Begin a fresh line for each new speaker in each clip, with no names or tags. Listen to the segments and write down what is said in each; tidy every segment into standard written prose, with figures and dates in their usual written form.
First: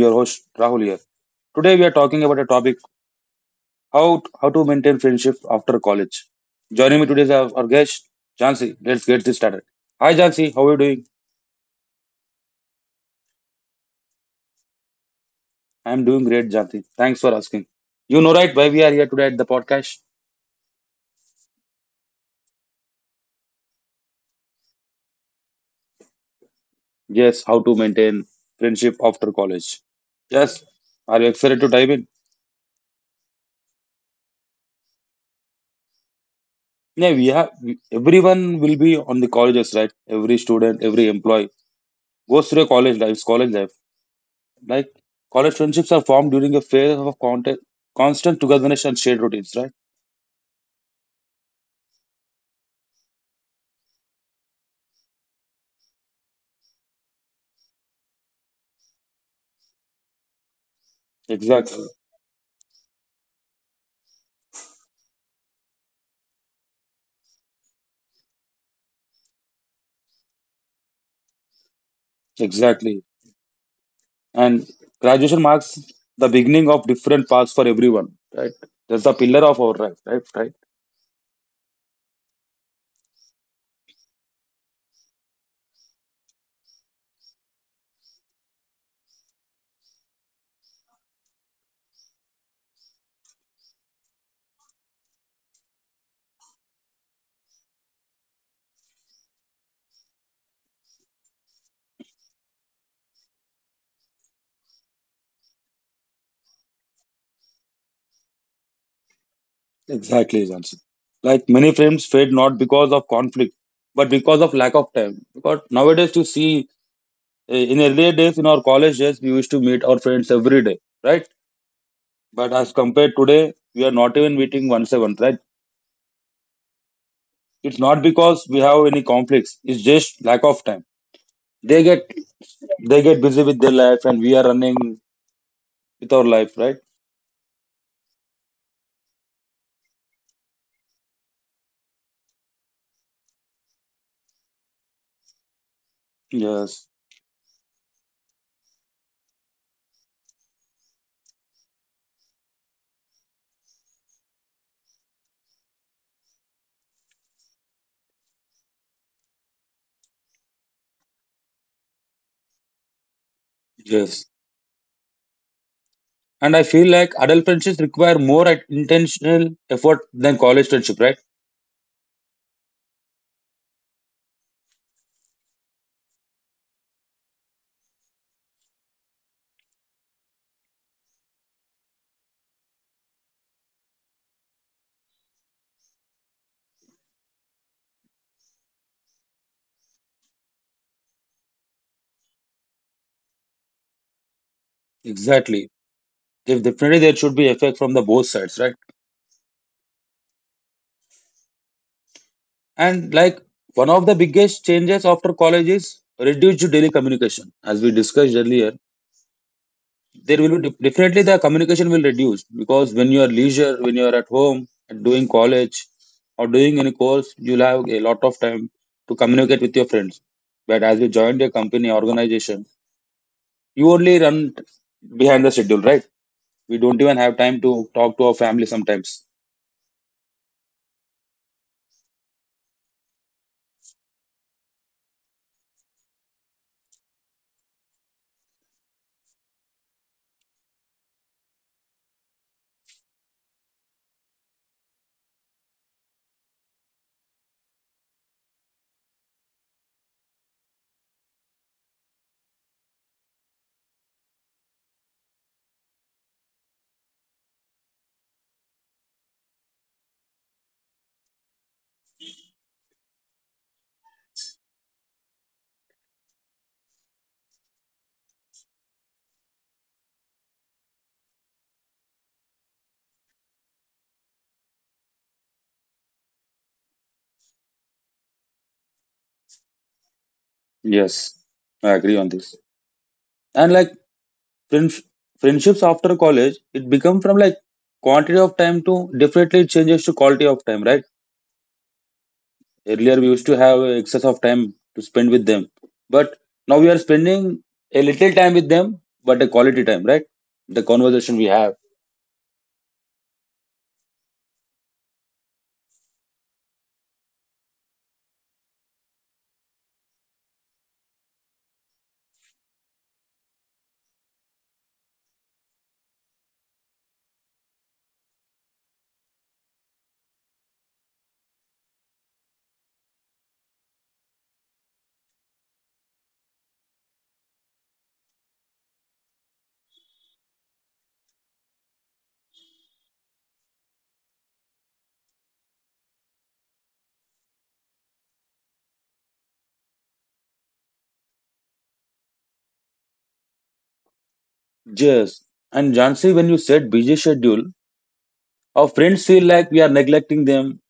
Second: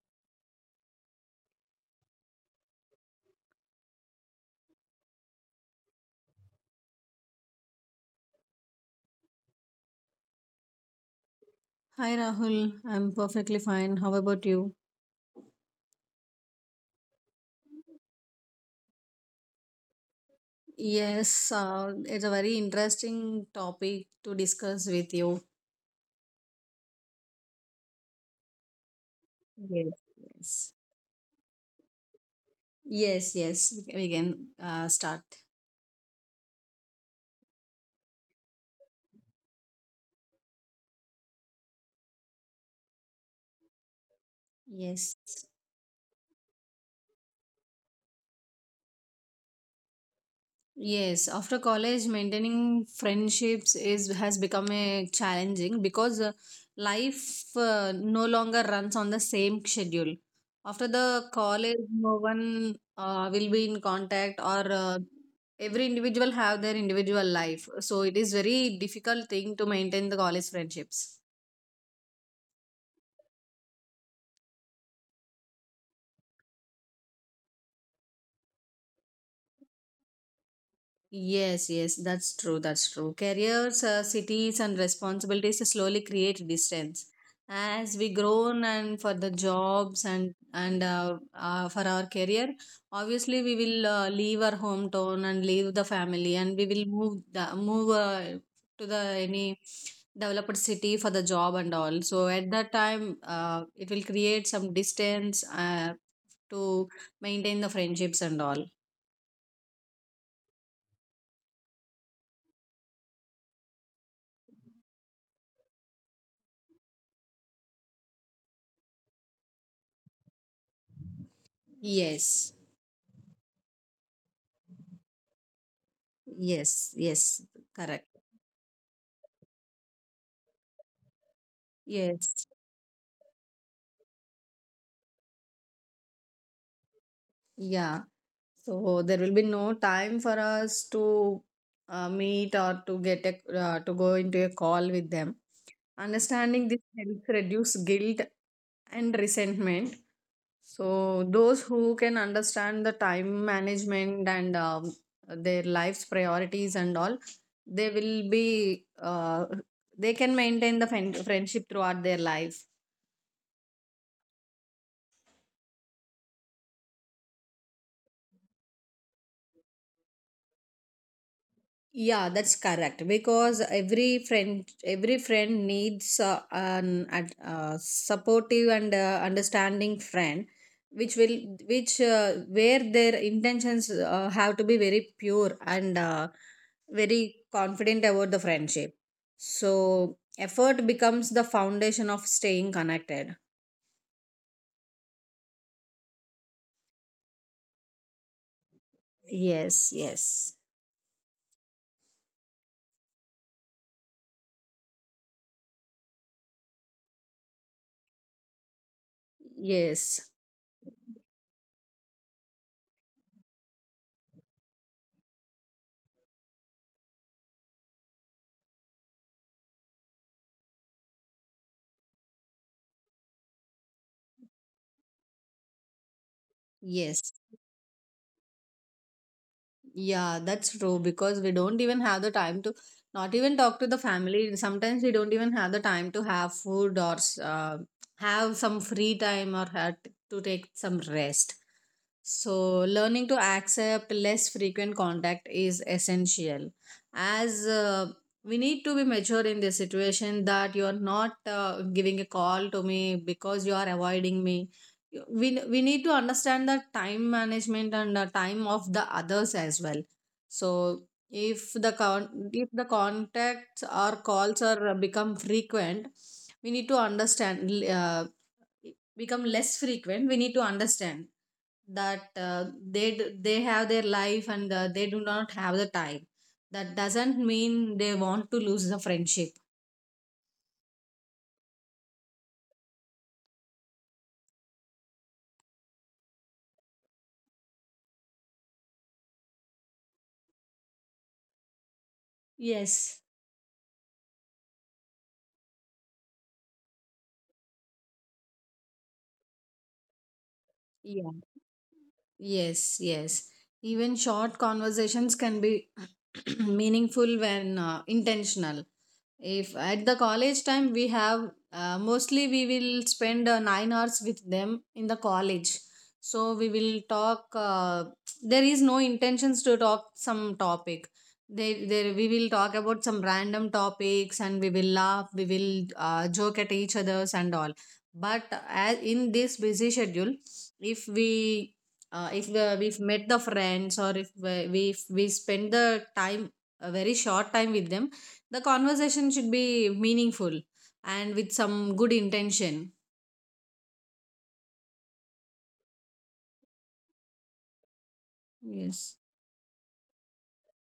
your host Rahul here. Today we are talking about a topic: how to maintain friendship after college. Joining me today is our guest Jansi. Let's get this started. Hi Jansi, how are you doing?
Hi Rahul, I'm perfectly fine. How about you?
I'm doing great, Jansi. Thanks for asking. You know right why we are here today at the podcast?
Yes, it's a very interesting topic to discuss with you.
Yes, how to maintain friendship after college.
Yes,
Yes,
yes,
are you excited to dive in?
yes, yes. We can, start.
Yeah, everyone will be on the colleges, right? Every student, every employee goes through a college life, it's college life. Like
Yes.
college friendships are formed during a phase of contact, constant togetherness and shared routines, right?
Yes, after college, maintaining friendships is has become a challenging because life no longer runs on the same schedule. After the college,
Exactly.
no one will be in contact, or every individual have their individual life. So it is very difficult thing to maintain the college friendships.
Exactly. And graduation marks the beginning of different paths for everyone, right? That's the pillar of our life, right? Right.
Yes, yes, that's true. That's true. Careers, cities, and responsibilities slowly create distance. As we grown and for the jobs and for our career, obviously we will leave our hometown and leave the family, and we will move to the any developed city for the job and all. So at that time, it will create some distance to maintain the friendships and all.
Exactly, Jansi. Like many friends fade not because of conflict, but because of lack of time. Because nowadays to see, in earlier days, in our college days, we used to meet our friends every day, right?
Yes.
But as compared today, we are not even meeting once a month, right?
Yes, yes,
It's not
correct.
because we have any conflicts. It's just lack of time. They get
Yes,
they get busy with their life, and we are running with our life, right?
yeah. So there will be no time for us to meet or to go into a call with them. Understanding this
Yes,
helps reduce guilt and resentment. So those who can understand the time management and their life's priorities and all, they will be they can maintain the friendship throughout their life.
yes. And I feel like adult friendships require more intentional effort than college friendship, right?
Yeah, that's correct. Because every friend needs an supportive and understanding friend, which where their intentions have to be very pure and very confident about the friendship. So effort becomes the foundation of staying connected.
Exactly. If definitely there should be effect from the both sides, right?
Yes, yes.
And like one of the biggest changes after college is reduced daily communication. As we discussed earlier,
Yes,
there will be definitely the communication will reduce, because when you are leisure, when you are at home and doing college or doing any course, you'll have a lot of time to communicate with your friends. But as you joined a company organization, you only run behind the schedule, right? We don't even
yes.
have time to talk to our family sometimes.
Yeah, that's true because we don't even have the time to not even talk to the family. Sometimes we don't even have the time to have food or have some free time or have to take some rest. So, learning to accept less frequent contact is essential, as we need to be mature in this situation that you are not giving a call to me because you are avoiding me. We need to understand the time management and the time of the others as well. So if if the contacts or calls are become frequent, we need to understand, uh, become less frequent, we need to understand that they have their life and they do not have the time. That doesn't mean they want to lose the friendship.
Yes, I agree on this. And like friends, friendships after college, it become from like quantity of time to, definitely it changes to quality of time, right?
Yes,
Earlier, we used to have excess of time to spend with them, but now we are spending a little time with them, but a quality time, right? The
yeah.
conversation we have.
Yes, yes. Even short conversations can be meaningful when intentional. If at the college time we have mostly we will spend 9 hours with them in the college. So we will talk, there is no intentions to talk some topic, they we will talk about some random topics, and we will laugh, we will joke at each others and all. But as in this busy schedule, if we if the, we've met the friends, or if we spend the time a very short time with them, the conversation should be meaningful and with some good intention.
Yes. And Jansi, when you said busy schedule, our
Yes.
friends feel like we are neglecting them,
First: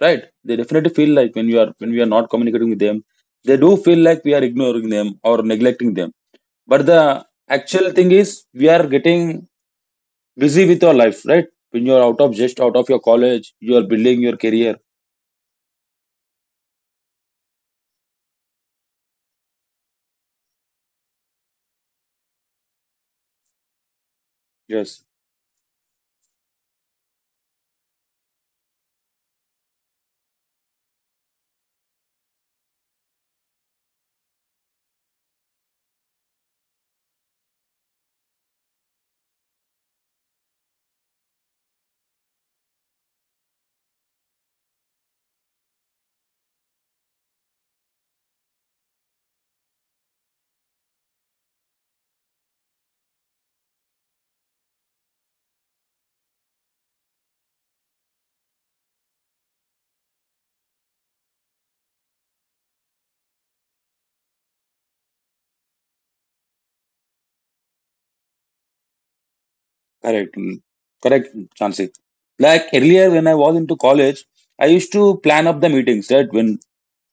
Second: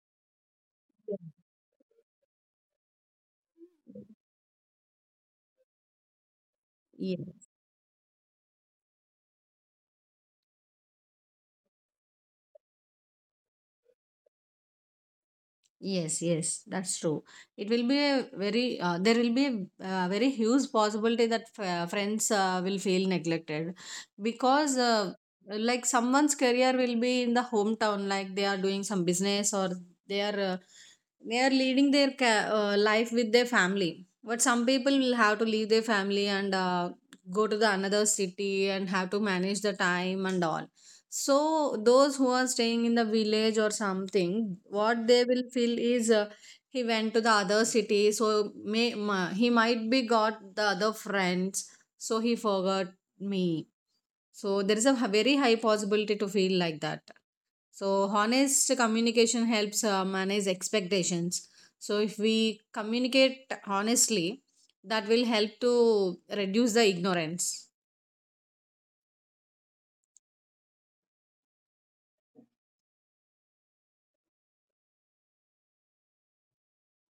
right? They definitely feel like when you are when we are not communicating with them, they do feel like we are ignoring them or neglecting them. But
Yeah.
the actual thing is we are getting busy with your life, right? When you are out of, your college, you are building your career.
Yes, yes, that's true. It will be a very, There will be a very huge possibility that friends will feel neglected because,
Yes.
like, someone's career will be in the hometown, like they are doing some business, or they are uh, they are leading their life with their family. But some people will have to leave their family and go to the another city and have to manage the time and all. So those who are staying in the village or something, what they will feel is, he went to the other city, so he might be got the other friends, so he forgot me. So there is a very high possibility to feel like that. So honest communication helps manage expectations. So if we communicate honestly, that will help to reduce the ignorance.
Correct. Mm. Correct, Chansey. Like earlier when I was into college, I used to plan up the meetings, right? When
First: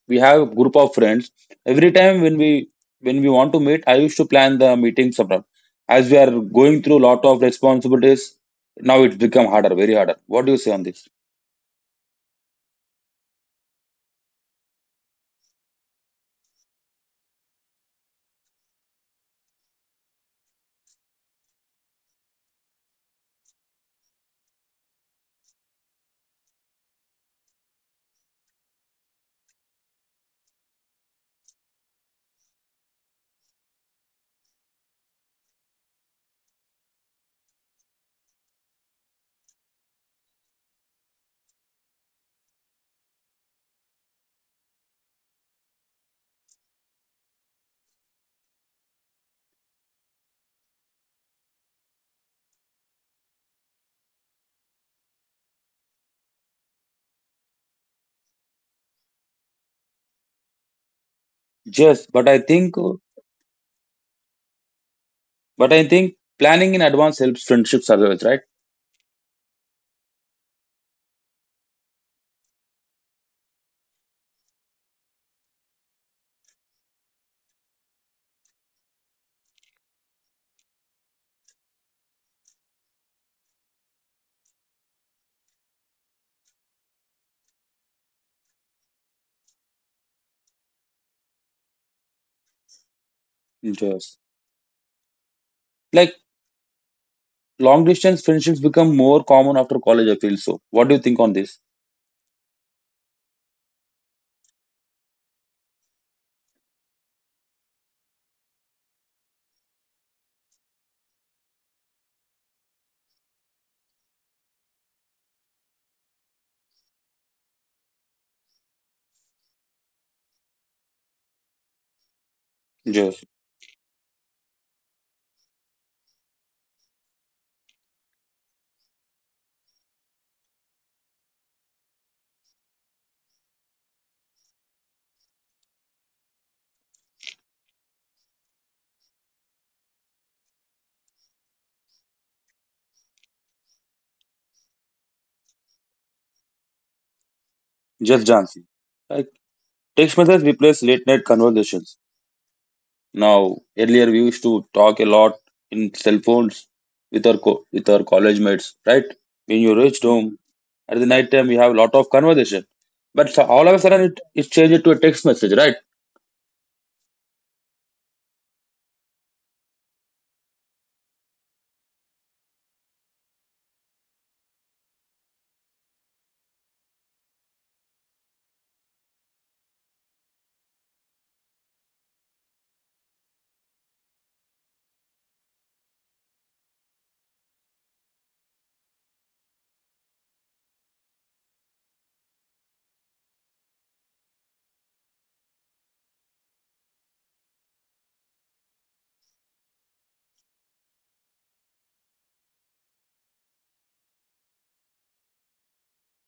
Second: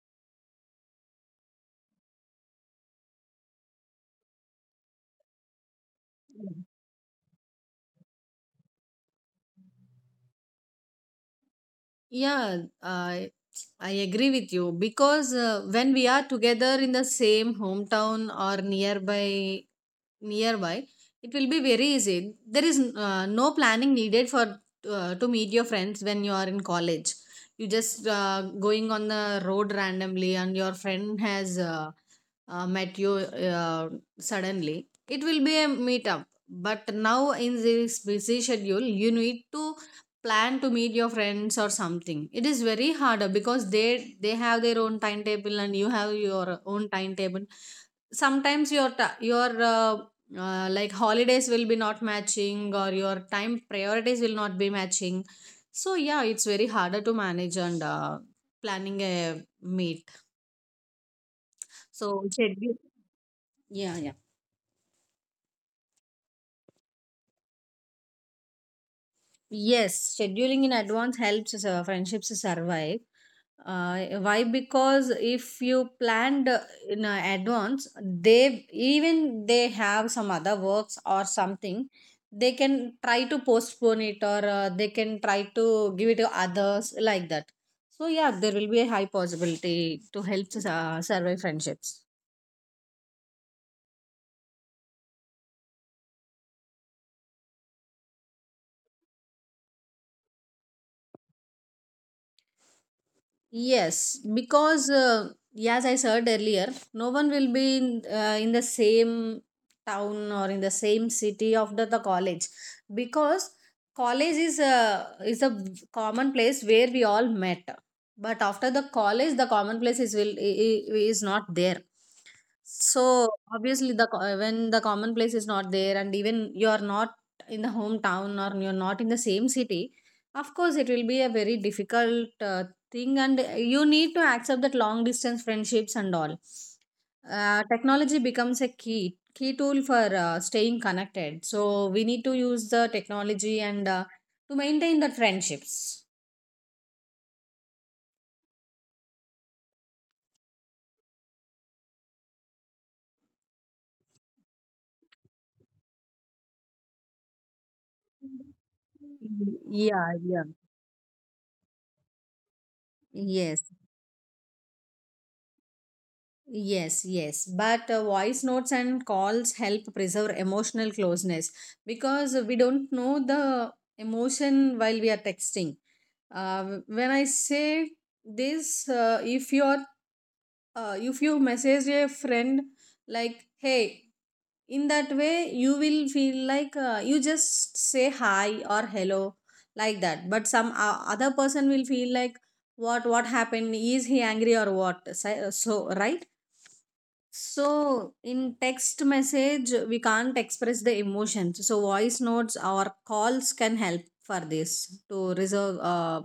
we have a group of friends, every time when we want to meet, I used to plan the meetings abroad. As we are going through a lot of responsibilities, now it's become harder, very harder. What do you say on this?
Yeah, I agree with you because when we are together in the same hometown or nearby, it will be very easy. There is no planning needed for to meet your friends when you are in college. You just going on the road randomly, and your friend has met you suddenly. It will be a meetup. But now in this busy schedule you need to plan to meet your friends or something. It is very harder because they have their own timetable and you have your own timetable. Sometimes your your like holidays will be not matching, or your time priorities will not be matching. So yeah, it's very harder to manage and planning a meet.
Yes,
So
but I
schedule.
think
Yeah, yeah.
but I think planning in advance helps friendships as well, right?
Yes, scheduling in advance helps us, friendships survive. Why? Because if you planned in advance, they even they have some other works or something, they can try to postpone it, or they can try to give it to others like that. So yeah, there will be a high possibility to help us, survive friendships.
Yes. Like long distance friendships become more common after college, I feel so. What do you think on this?
Yes, because as I said earlier, no one will be in the same town or in the same city after the college, because college is a common place where we all met. But after the college, the common place is will I- is not there.
Yes.
So obviously, when the common place is not there, and even you are not in the hometown or you're not in the same city, of course, it will be a very difficult thing, and you need to accept that long distance friendships and all. Technology becomes a key tool for staying connected. So we need to use the technology and to maintain the friendships.
Just dancing. Like text messages replace late night conversations. Now, earlier we used to talk a lot in cell phones with our college mates, right? When you reached
Yeah,
home
yeah.
at the night time, you have a lot of conversation. But
Yes,
all of a sudden, it changed to a text message, right?
yes, yes, but voice notes and calls help preserve emotional closeness, because we don't know the emotion while we are texting. uh, when I say this, uh, if you are if you message a friend like hey, in that way you will feel like, you just say hi or hello like that. But some other person will feel like, what happened, is he angry or what? So right. So in text message we can't express the emotions, so voice notes or calls can help for this to reserve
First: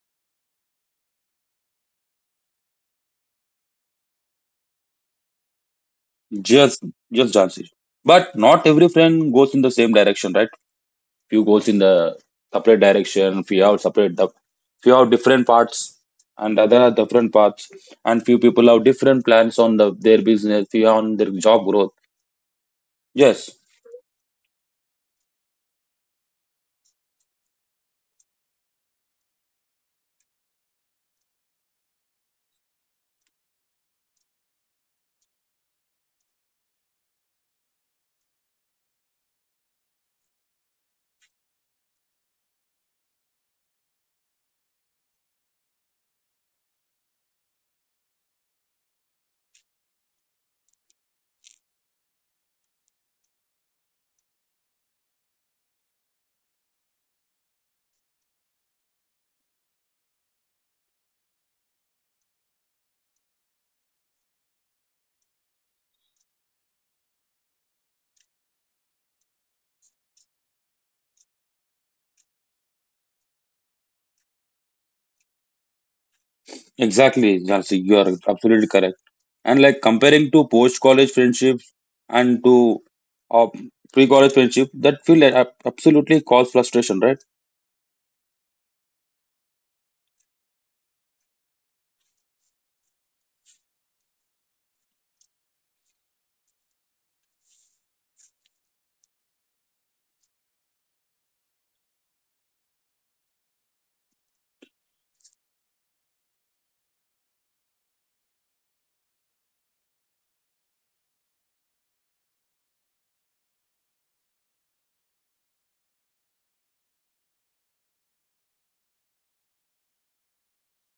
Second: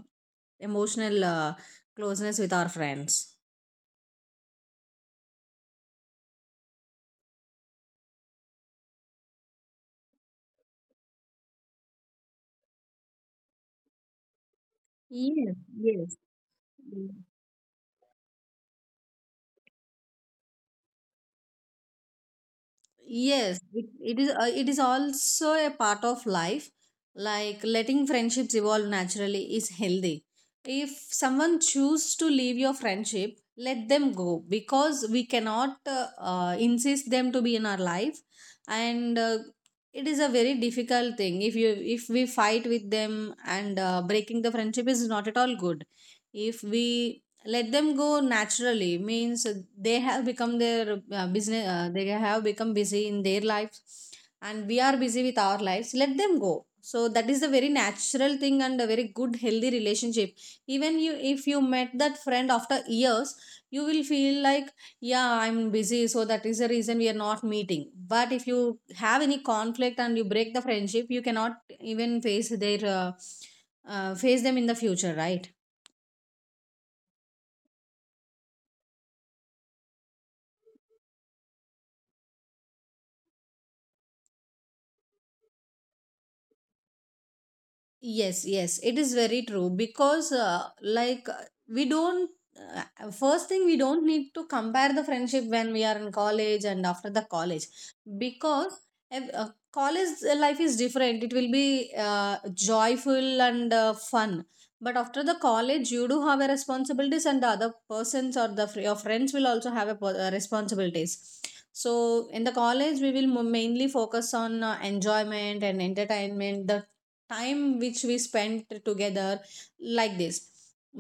emotional closeness with our friends.
Just just dancing. But not every friend goes in the same direction, right? Few goes in the separate direction, few have different
Yes,
parts,
yes.
and other are different parts, and few people have different plans on their business, few on their job growth. Yes,
Yes, it is. It is also a part of life. Like letting friendships evolve naturally is healthy. If someone chooses to leave your friendship, let them go, because we cannot insist them to be in our life, and it is a very difficult thing. If we fight with them, and breaking the friendship is not at all good. If we let them go naturally means they have become busy in their lives, and we are busy with our lives. Let them go. So that is a very natural thing and a very good healthy relationship. Even you if you met that friend after years, you will feel like yeah I'm busy, so that is the reason we are not meeting. But if you have any conflict and you break the friendship, you cannot even face them in the future, right?
exactly, Jansi, you are absolutely correct. And like comparing to post college friendships and to, uh, pre college friendship, that feel like absolutely cause frustration, right?
Yes, yes, it is very true. Because, like, we don't, first thing, we don't need to compare the friendship when we are in college and after the college, because college life is different. It will be joyful and fun. But after the college, you do have a responsibilities, and the other persons or your friends will also have a responsibilities. So in the college, we will mainly focus on enjoyment and entertainment, the time which we spent together like this.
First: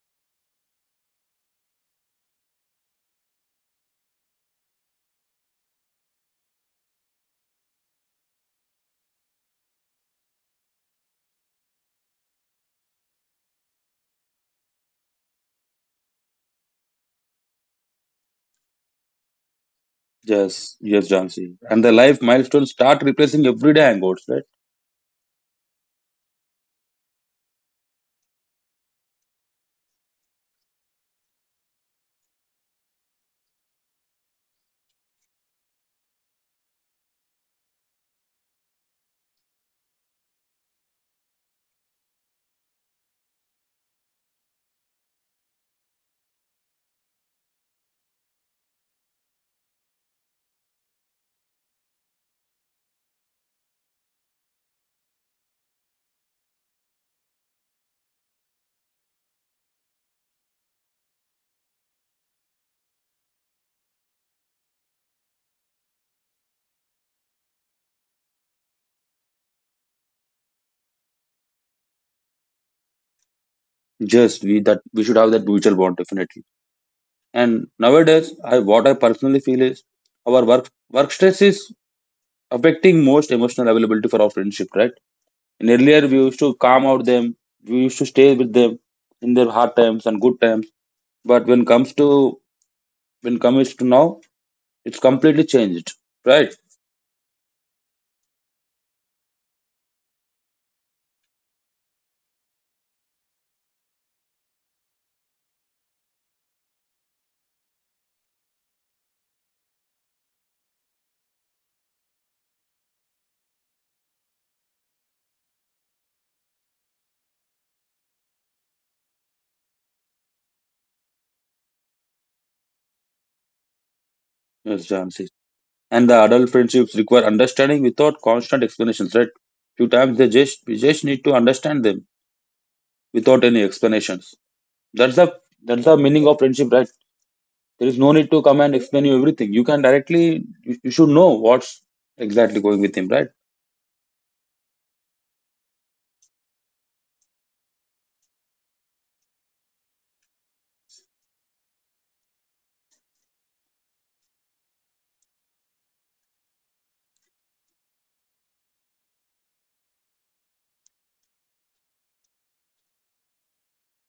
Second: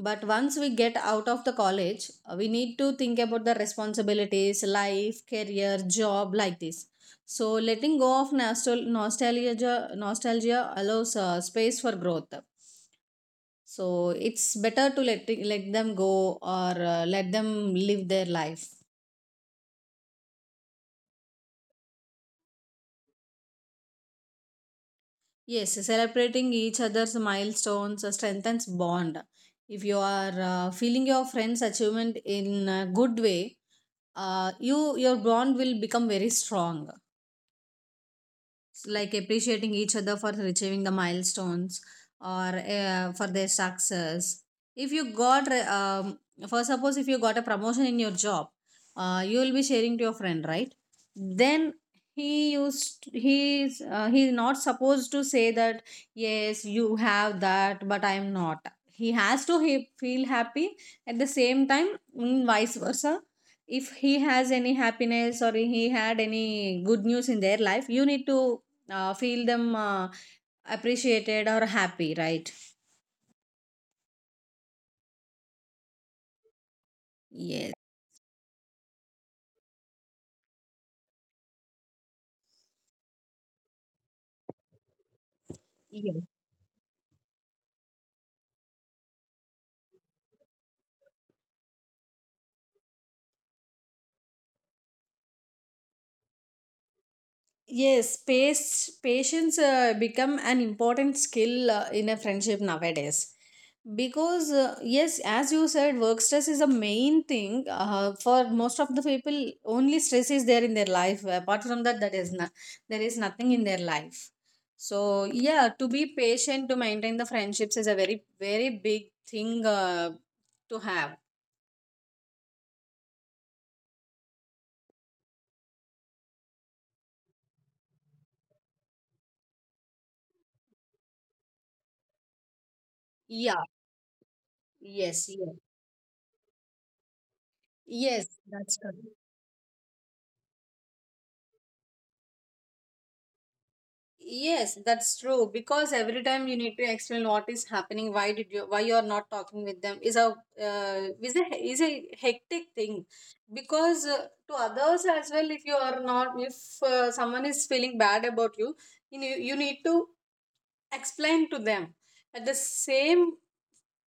But once we get out of the college, we need to think about the responsibilities, life, career, job, like this. So letting go of nostalgia allows space for growth. So it's better to let them go, or let them live their life.
Yes. Yes, Jansi. And the life milestones start replacing everyday hangouts, right?
Yes, celebrating each other's milestones strengthens bond. If you are feeling your friend's achievement in a good way, your bond will become very strong. It's like appreciating each other for achieving the milestones, or for their success. If you got um, for suppose if you got a promotion in your job, you will be sharing to your friend, right? Then he is not supposed to say that yes you have that but I am not. He has to He feel happy at the same time. Vice versa, if he has any happiness or he had any good news in their life, you need to feel them appreciated or happy, right?
Just we should have that mutual bond, definitely. And
Yes.
nowadays, I what I personally feel is our work stress is affecting most emotional availability for our friendship, right? And earlier we
Yes.
used to calm out them, we used to stay with them in their hard times and good times. But when comes to now, it's completely changed, right?
Yes, pace, patience become an important skill in a friendship nowadays. Because, yes, as you said, work stress is a main thing. For most of the people, only stress is there in their life. Apart from that, that is not, there is nothing in their life. So, yeah, to be patient, to maintain the friendships is a very, very big thing to have.
Yes, Jansi. And the adult friendships require understanding without constant explanations, right? Few times they just we just need to understand them without any
Yeah,
explanations. That's
yes,
the
yes.
that's the meaning of friendship, right? There is no need
Yes,
to come and
that's
explain you
true.
everything. You can directly, you should know what's exactly going with him, right?
Yes, that's true. Because every time you need to explain what is happening, why did you, why you are not talking with them, is a is a is a hectic thing. Because to others as well, if you are not, if someone is feeling bad about you, you need to explain to them. At the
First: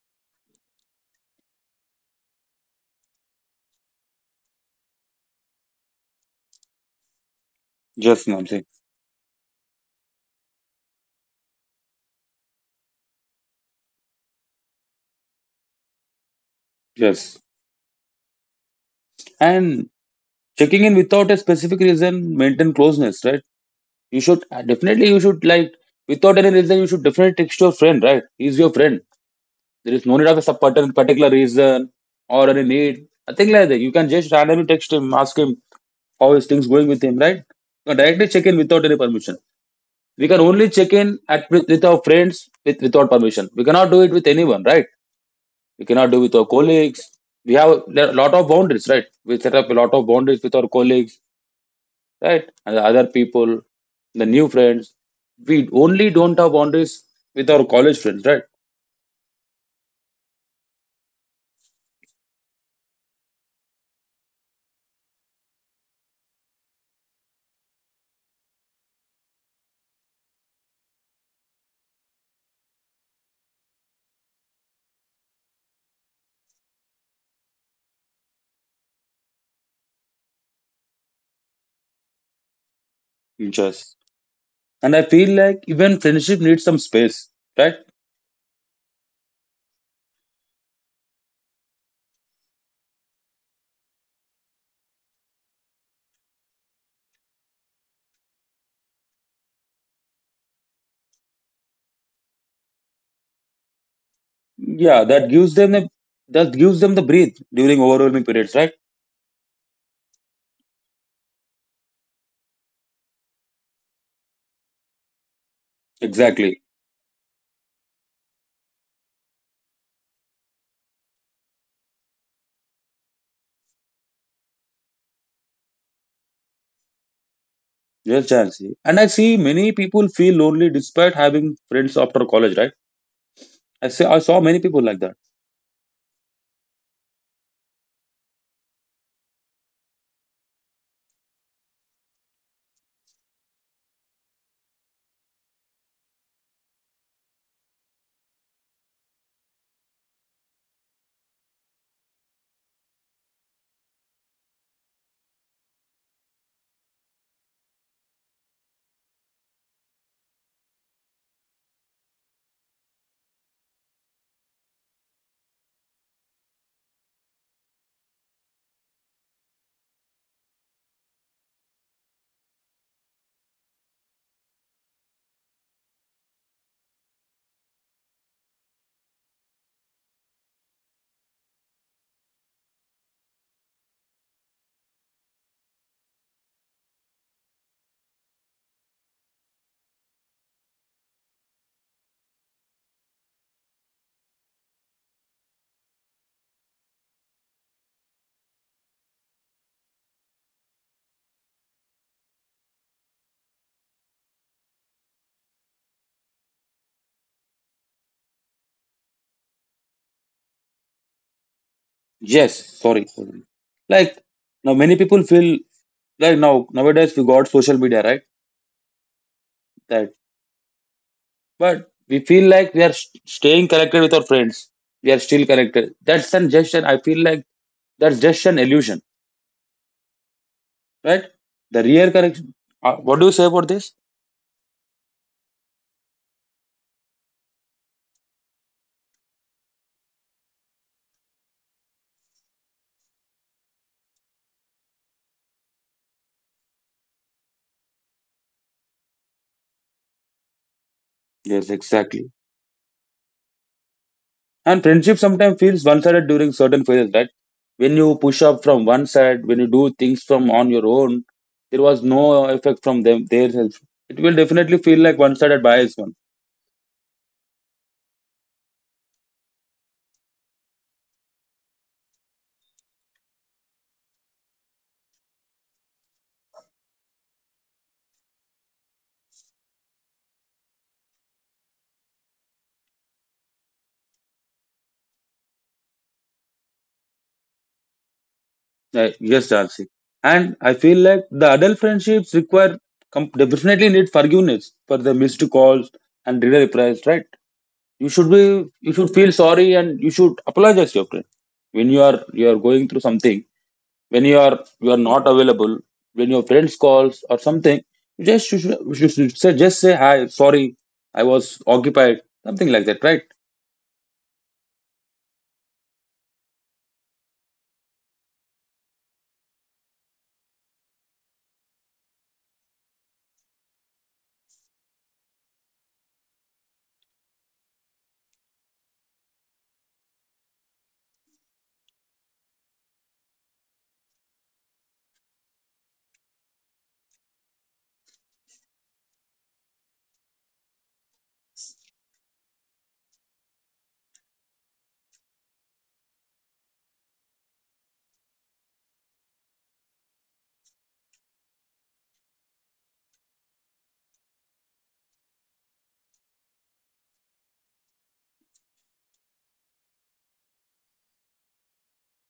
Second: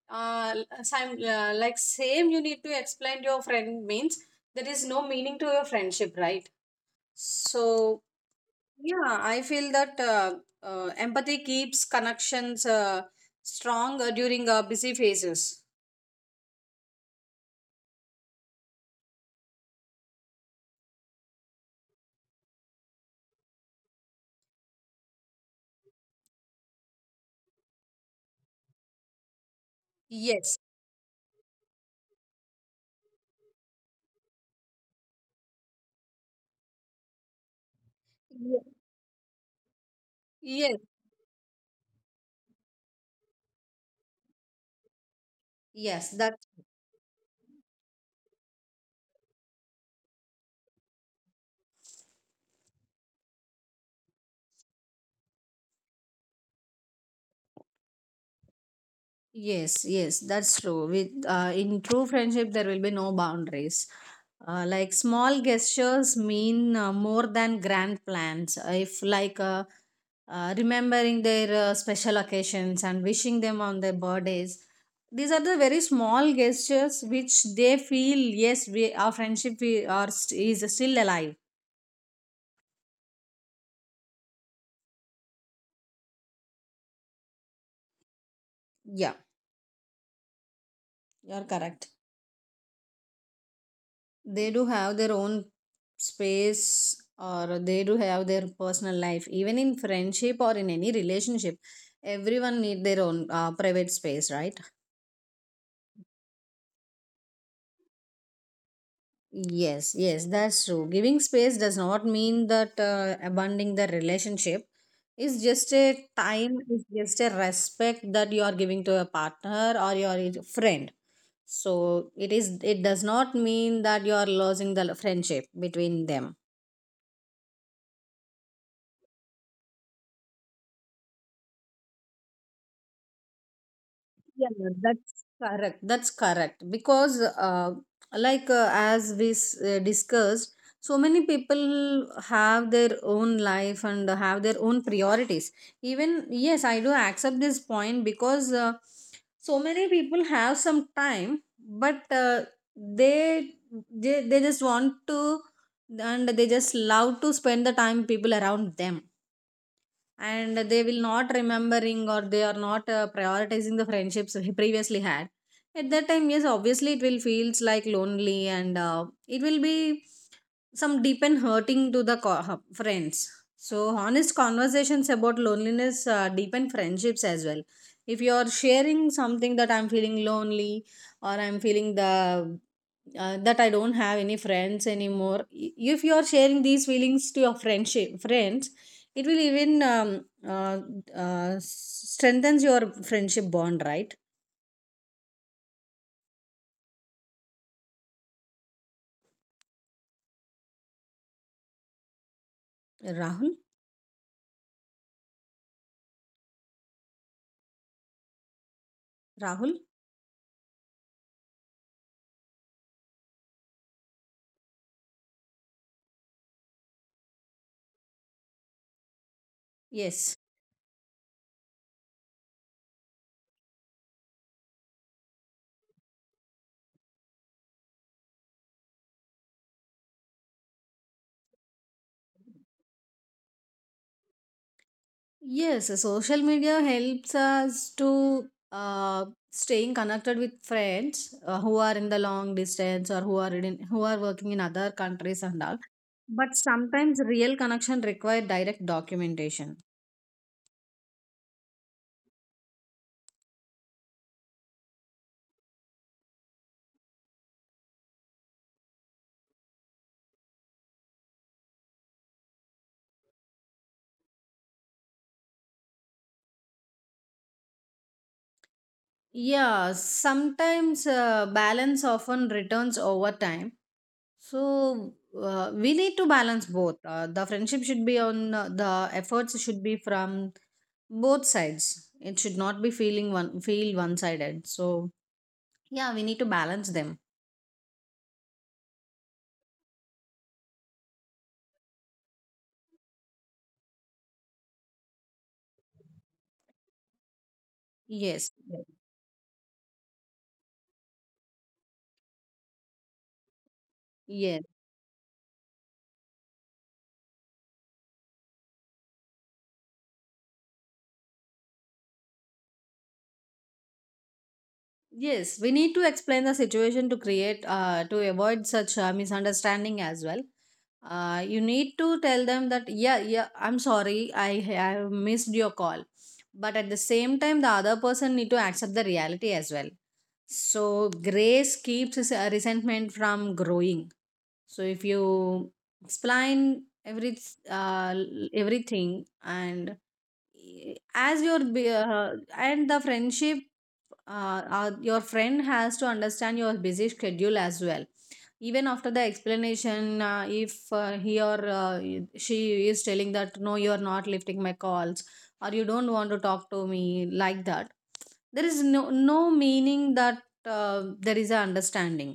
uh, same like same, you need to explain to your friend means there is no meaning to your friendship, right? So.
Yes, no, I'm saying.
Yeah, I feel that empathy keeps connections strong during busy phases.
Yes. And checking in without a specific reason, maintain closeness, right? You should definitely, you should like, without any reason, you should definitely text your friend, right? He's your friend. There is no need of a
Yes.
particular reason or any need, nothing like that. You can just randomly text him, ask him how is things going with him, right? You can directly check in
Ye-
without any permission. We can only
Yes,
check in with our friends, without permission we cannot do it with anyone, right? We cannot
yes,
do it with
that.
our colleagues. We have a lot of boundaries, right? We set up a lot of boundaries with our colleagues, right? And the other people, the new friends, we only don't have boundaries with our college friends, right?
Yes, yes, that's true. With in true friendship, there will be no boundaries. Like small gestures mean more than grand plans. If like remembering their special occasions and wishing them on their birthdays, these are the very small gestures which they feel yes, we our friendship is still alive.
Just, and I feel like even friendship needs some space, right?
Yeah, you're correct. They do have their own space, or they do have their personal life even in friendship or in any relationship. Everyone need their own private space, right?
Yeah, that gives them the breathe during overwhelming periods, right?
Yes, yes, that's true. Giving space does not mean that abandoning the relationship. It's just a time,
Exactly.
it's just a respect that you are giving to a partner or your friend. So it is, it does not mean that you are losing the friendship between them.
Yes, Jansi. And I see many people feel lonely despite having friends after college, right? I saw
Yeah,
many people like that.
that's correct. That's correct. Because, like as discussed, so many people have their own life and have their own priorities. Even, yes, I do accept this point because so many people have some time, but they, they just want to, and they just love to spend the time people around them, and they will not remembering or they are not prioritizing the friendships he previously had. At that time, yes, obviously it will feels like lonely, and it will be some deep and hurting to the friends. So honest conversations about loneliness deepen friendships as well. If you are sharing something that I'm feeling lonely, or I'm feeling the that I don't have any friends anymore, if you are sharing these feelings to your friendship friends, it will even strengthens your friendship bond, right? Rahul? Rahul?
Yes, sorry. Like now, many people feel like now, nowadays we got social media, right? That,
Yes.
but we feel like we are staying connected with our friends. We are still connected. That's an Just I feel like that's just an illusion, right? The real connection. What do you say about this?
Yes, social media helps us to uh, staying connected with friends who are in the long distance, or who are working in other countries and all. But sometimes real connection require direct documentation.
Yes, exactly. And friendship sometimes feels one sided during certain phases, right? When you push up from one side, when you do things from on your own, there was no effect from them their help. It will definitely feel like one sided bias one.
Yeah, sometimes balance often returns over time. So we need to balance both. The friendship should be on the efforts should be from both sides. It should not be feeling one sided. So yeah, we need to balance them.
Yes, Jansi. And I feel like the adult friendships they definitely need forgiveness for the missed calls and dinner replies, right?
Yes.
You should feel sorry and you should apologize to your friend when you are going through something, when you are
Yes.
you are not available, when your friends calls or something, you should say, just say hi, sorry, I was occupied, something like that, right?
Yes, we need to explain the situation to avoid such misunderstanding as well. You need to tell them that yeah, yeah, I'm sorry, I have missed your call, but at the same time, the other person need to accept the reality as well. So grace keeps his, resentment from growing. So if you explain every uh, everything, and and the friendship your friend has to understand your busy schedule as well. Even after the explanation, if he or she is telling that no you are not lifting my calls, or you don't want to talk to me, like that, there is no meaning that there is a understanding.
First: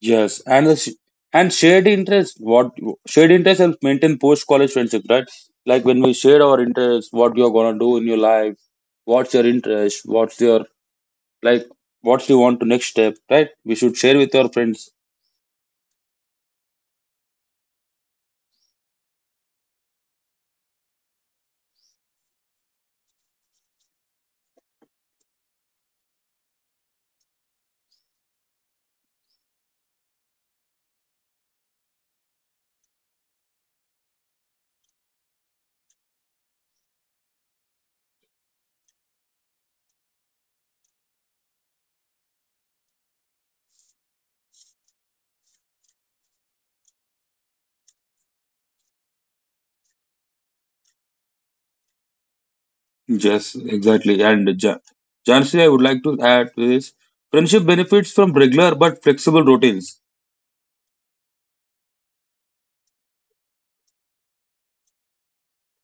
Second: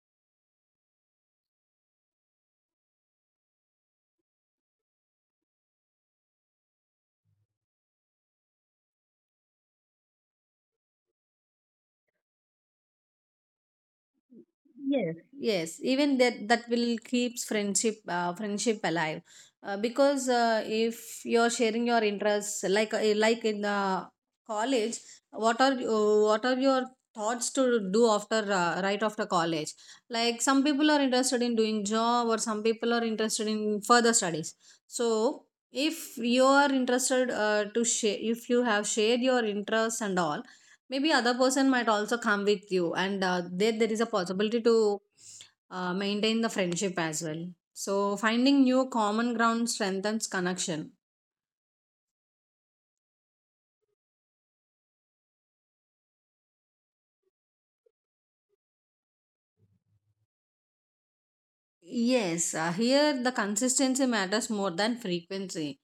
Yes. And and shared interest helps maintain post college friendship, right? Like when we share our interests, what you're gonna do in your life, what's your interest, what's your, like, what you want to next step, right? We should share with our friends.
Yes, yes. Even that will keeps friendship alive, because if you're sharing your interests, like in the college, what are your thoughts to do after right after college? Like some people are interested in doing job, or some people are interested in further studies. So if you are interested to share, if you have shared your interests and all, maybe other person might also come with you, and there is a possibility to maintain the friendship as well. So finding new common ground strengthens connection.
Yes, exactly. And Jansi, I would like to add to this. Friendship benefits from regular but flexible routines.
Yes, here the consistency matters more than frequency.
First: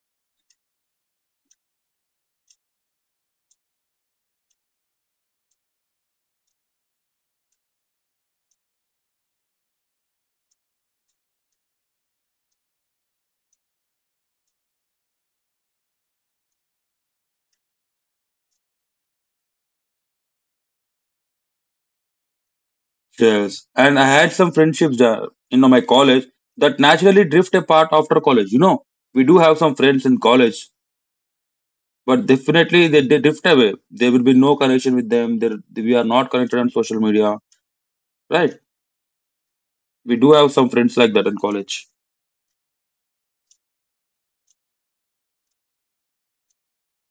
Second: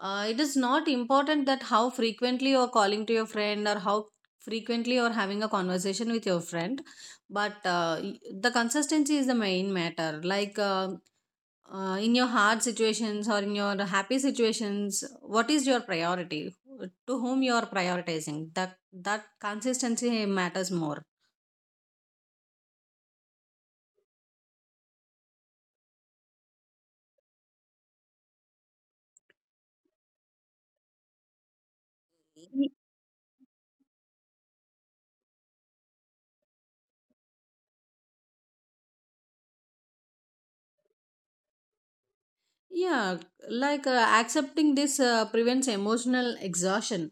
It is not important that how frequently you're calling to your friend, or how frequently you're having a conversation with your friend, but the consistency is the main matter. Like in your hard situations or in your happy situations, what is your priority, to whom you are prioritizing, that that consistency matters more.
Yes. And I had some friendships in my college that naturally drift apart after college. You know, we do have some friends in college, but definitely they drift away. There will be no connection with them. There, we are not connected on social media, right? We do have some friends like that in college.
Yeah, like accepting this prevents emotional exhaustion.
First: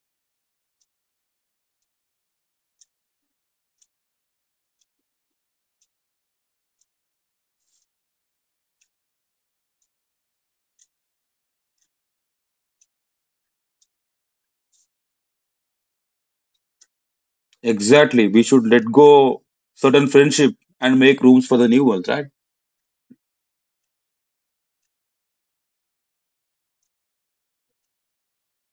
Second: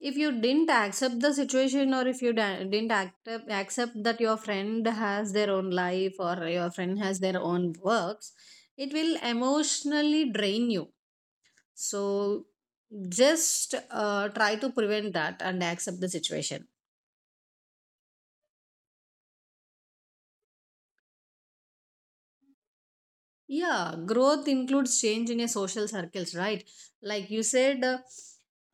If you didn't accept the situation, or if you didn't accept that your friend has their own life, or your friend has their own works, it will emotionally drain you. So just try to prevent that and accept the situation.
Exactly. We should let go certain friendship and make rooms for the new ones, right?
Yeah, growth includes change in your social circles, right? Like you said, uh,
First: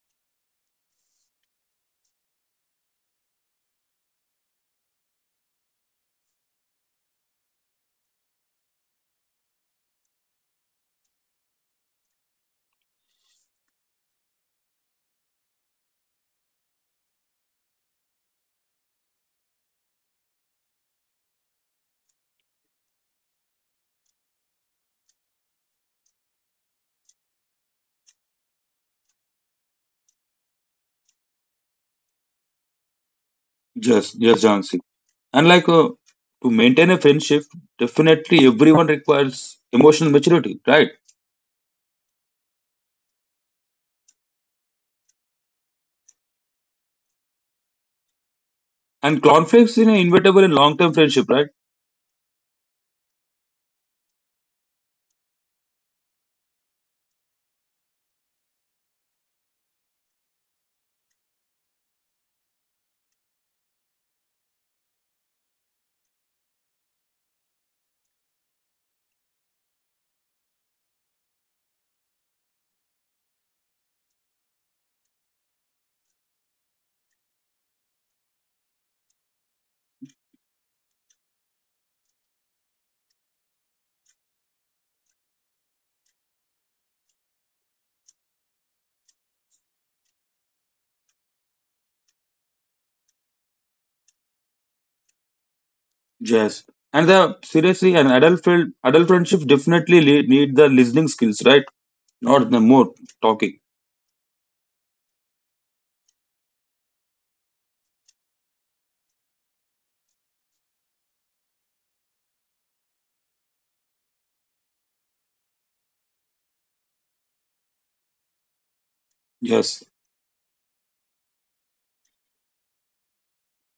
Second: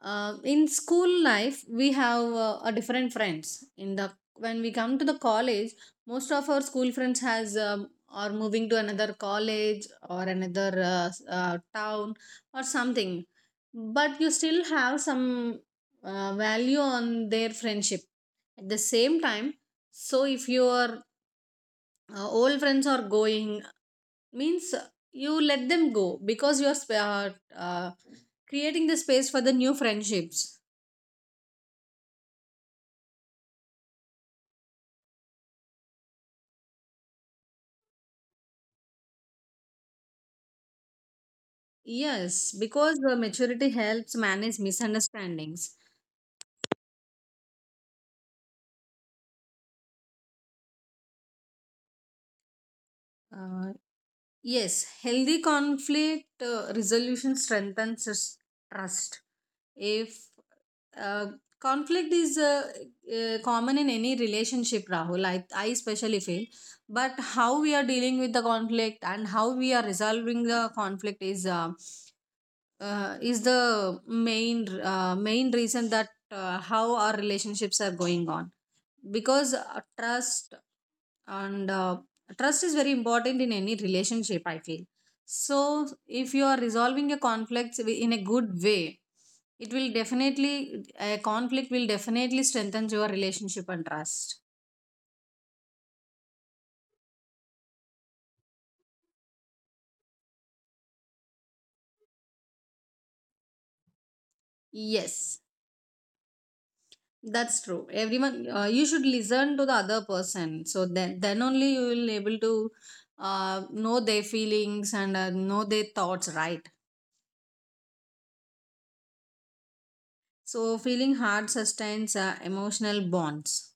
uh, in school life we have a different friends. In the When we come to the college, most of our school friends has are moving to another college or another town or something, but you still have some value on their friendship at the same time. So if your old friends are going means you let them go, because you're uh, creating the space for the new friendships.
Yes, yes, Jansi. And like, to maintain a friendship, definitely everyone requires emotional maturity, right?
Yes, because the maturity helps manage misunderstandings.
And conflicts in an inevitable in long-term friendship, right?
uh, yes, healthy conflict resolution strengthens trust. If Uh, conflict is common in any relationship, Rahul, I especially feel, but how we are dealing with the conflict and how we are resolving the conflict is the main main reason that how our relationships are going on. Because and uh, trust is very important in any relationship, I feel. So if you are resolving a conflict in a good way, it will definitely a conflict will definitely strengthen your relationship and trust.
Yes. And the seriously, adult friendship definitely need the listening skills, right? Not the more talking.
Yes. That's true. Everyone, you should listen to the other person. So then only you will able to know their feelings and know their thoughts, right?
Yes.
So feeling hard sustains emotional bonds.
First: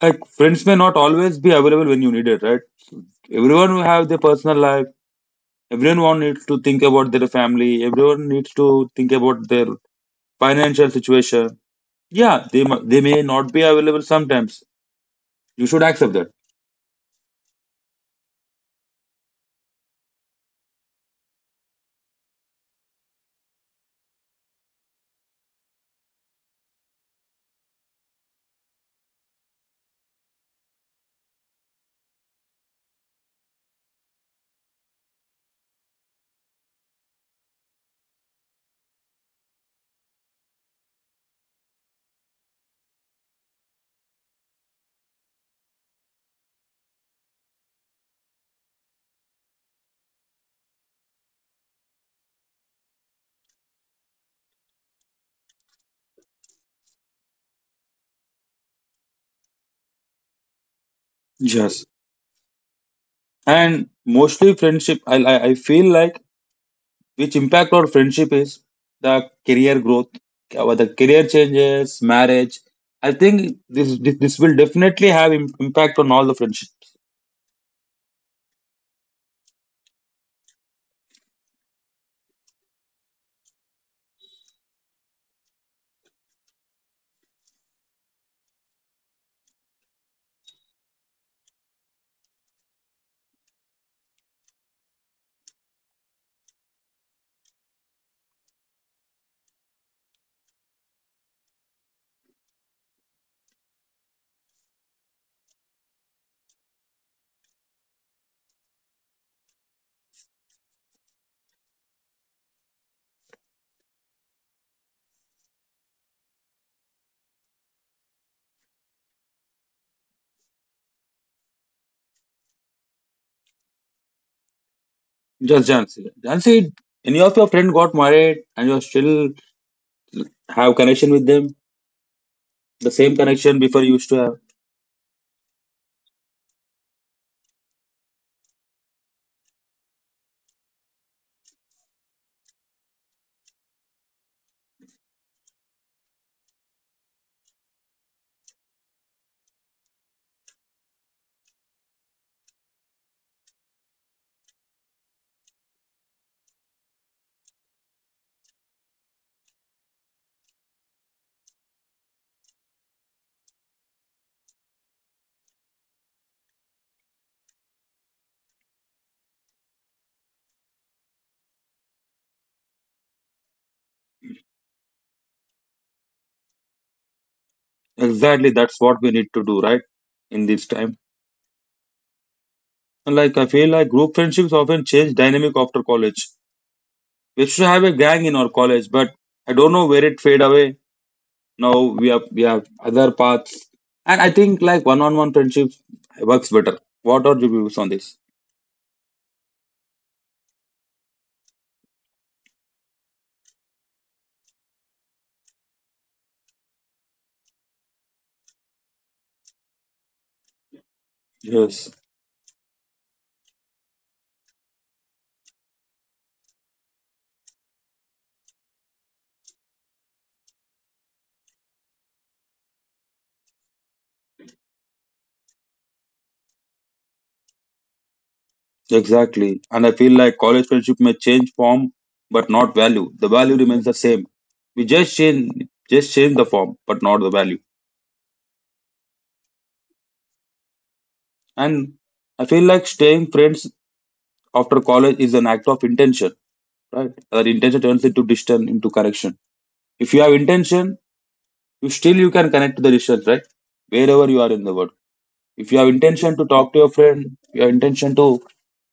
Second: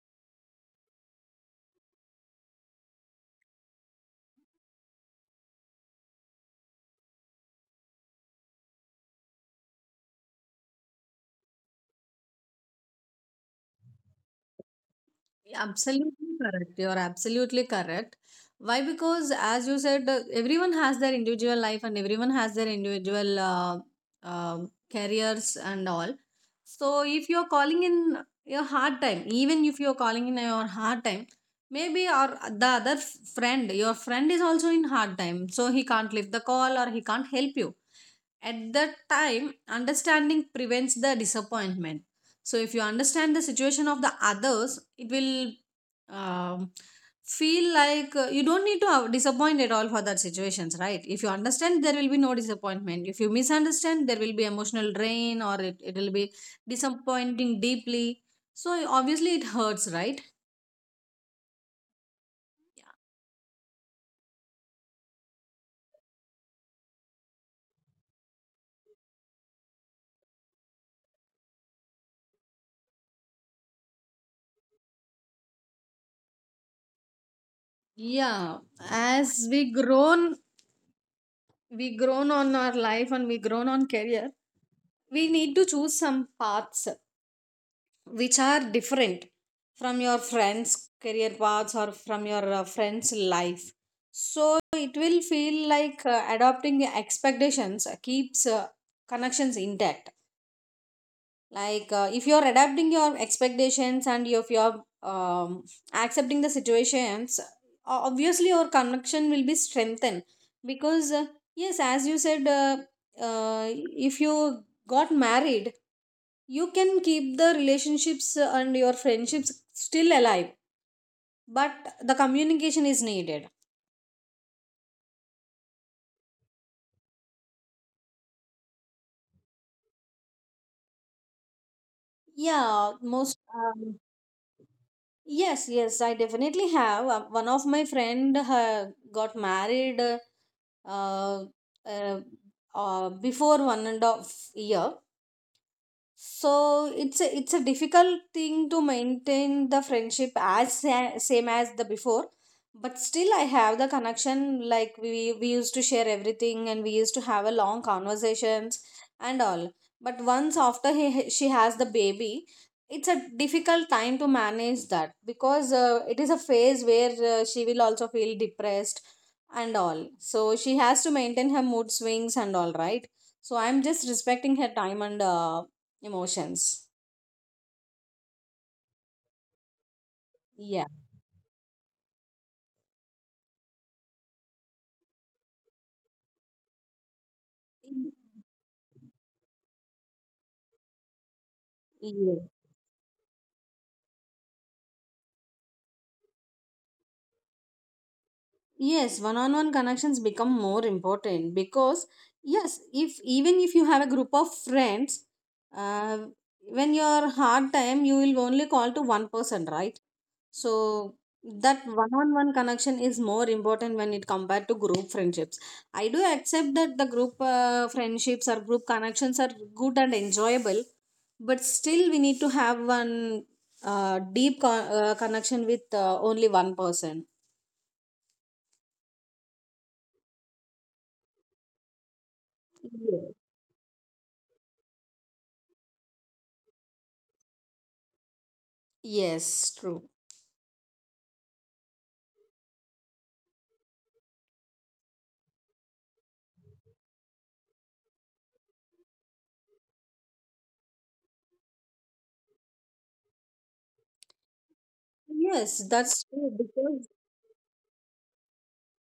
Like friends may not always be available when you need it, right? Everyone will have their personal life. Everyone needs to think about their family. Everyone needs to think about their financial situation. Yeah, they may not be available sometimes, you should accept that.
Absolutely correct. You're absolutely correct. Why? Because as you said, everyone has their individual life, and everyone has their individual careers and all. So if you're calling in your hard time, even if you're calling in your hard time, maybe or the other friend, your friend is also in hard time, so he can't lift the call or he can't help you. At that time, understanding prevents the disappointment. So if you understand the situation of the others, it will um, feel like you don't need to disappoint at all for that situations, right? If you understand, there will be no disappointment. If you misunderstand, there will be emotional drain, or it will be disappointing deeply, so obviously it hurts, right?
Yes. And mostly friendship, I feel like which impact our friendship is the career growth, the career changes, marriage. I think this will definitely have impact on all the friendships.
Yeah, as we grown, we grown on our life, and we grown on career, we need to choose some paths which are different from your friends career paths, or from your friends life. So it will feel like adopting expectations keeps connections intact. Like if you're adapting your expectations, and if you're accepting the situations, obviously your connection will be strengthened. Because yes, as you said if you got married, you can keep the relationships and your friendships still alive, but the communication is needed.
Just Jansi, Jansi, any of your friend got married and you still have connection with them,
Yeah,
the same
most
connection before you used to have?
yes, yes, I definitely have. One of my friend got married uh, uh, before 1.5 year. So it's a difficult thing to maintain the friendship as same as the before. But still I have the connection. Like we used to share everything, and we used to have a long conversations and all. But once after he, she has the baby, it's a difficult time to manage that, because it is a phase where she will also feel depressed and all, so she has to maintain her mood swings and all, right? So I'm just respecting her time and emotions.
Exactly, that's what we need to do, right, in this
Yeah.
time. And like, I feel like group friendships often change dynamic after college. We used to have a gang in our college, but I don't know where it fade away. Now we have
Ye-
we have other paths, and I think like one-on-one friendship works better. What are your views on this?
Yes, one-on-one connections become more important, because yes, if even if you have a group of friends, uh, when you're hard time, you will only call to one person, right? So that
Yes,
one-on-one connection is more important when it compared to group friendships. I do accept that the group friendships or group connections are good and enjoyable, but still we need to have one deep connection with only one person.
exactly. And I feel like college friendship may change form, but not value.
Yes.
The value remains the same. We just change the form, but not the value.
Yes, true.
And I feel like staying friends after college is an act of intention, right? That intention turns into distance, into correction. If you have intention, you can connect to the research, right, wherever you are in the world.
Yes,
If you have
that's
intention
true
to talk to your
because.
friend, your intention to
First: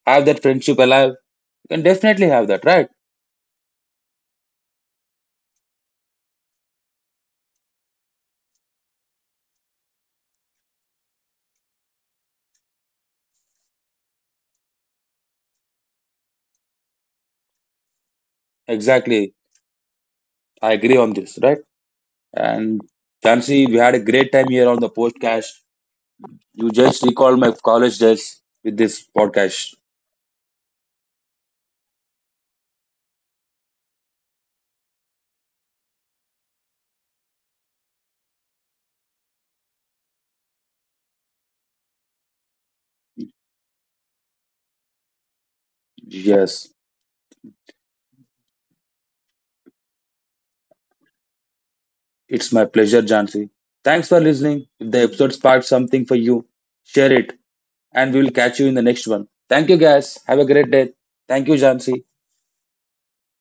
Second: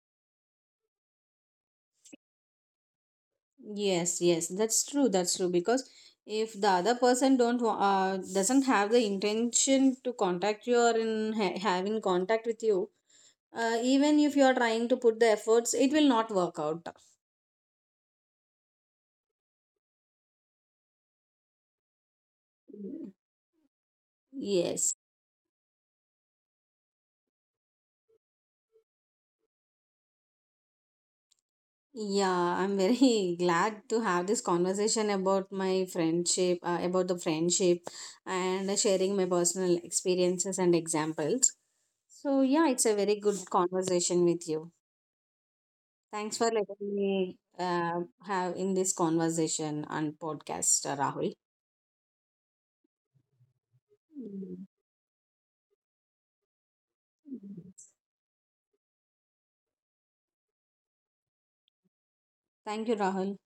have that friendship alive, you can definitely have that, right?
Yes, yes, that's true. That's true because if the other person don't wa- doesn't have the intention to contact you, or having contact with you, even if you are trying to put the efforts, it will not work out.
Exactly. I agree on this, right. And
Mm.
Jansi, we had a great time here on the
Yes.
podcast. You just recalled my college days with this podcast.
Yeah, I'm very glad to have this conversation about my friendship, about the friendship, and sharing my personal experiences and examples. So, yeah, it's a very good conversation with you. Thanks for
Yes,
letting me have in this conversation and podcast, Rahul.
it's my pleasure, Jansi. Thanks for
Mm.
listening. If the episode sparked something for you, share it, and we will catch you in the next one. Thank you guys, have a great day. Thank you, Jansi.
Thank you, Rahul.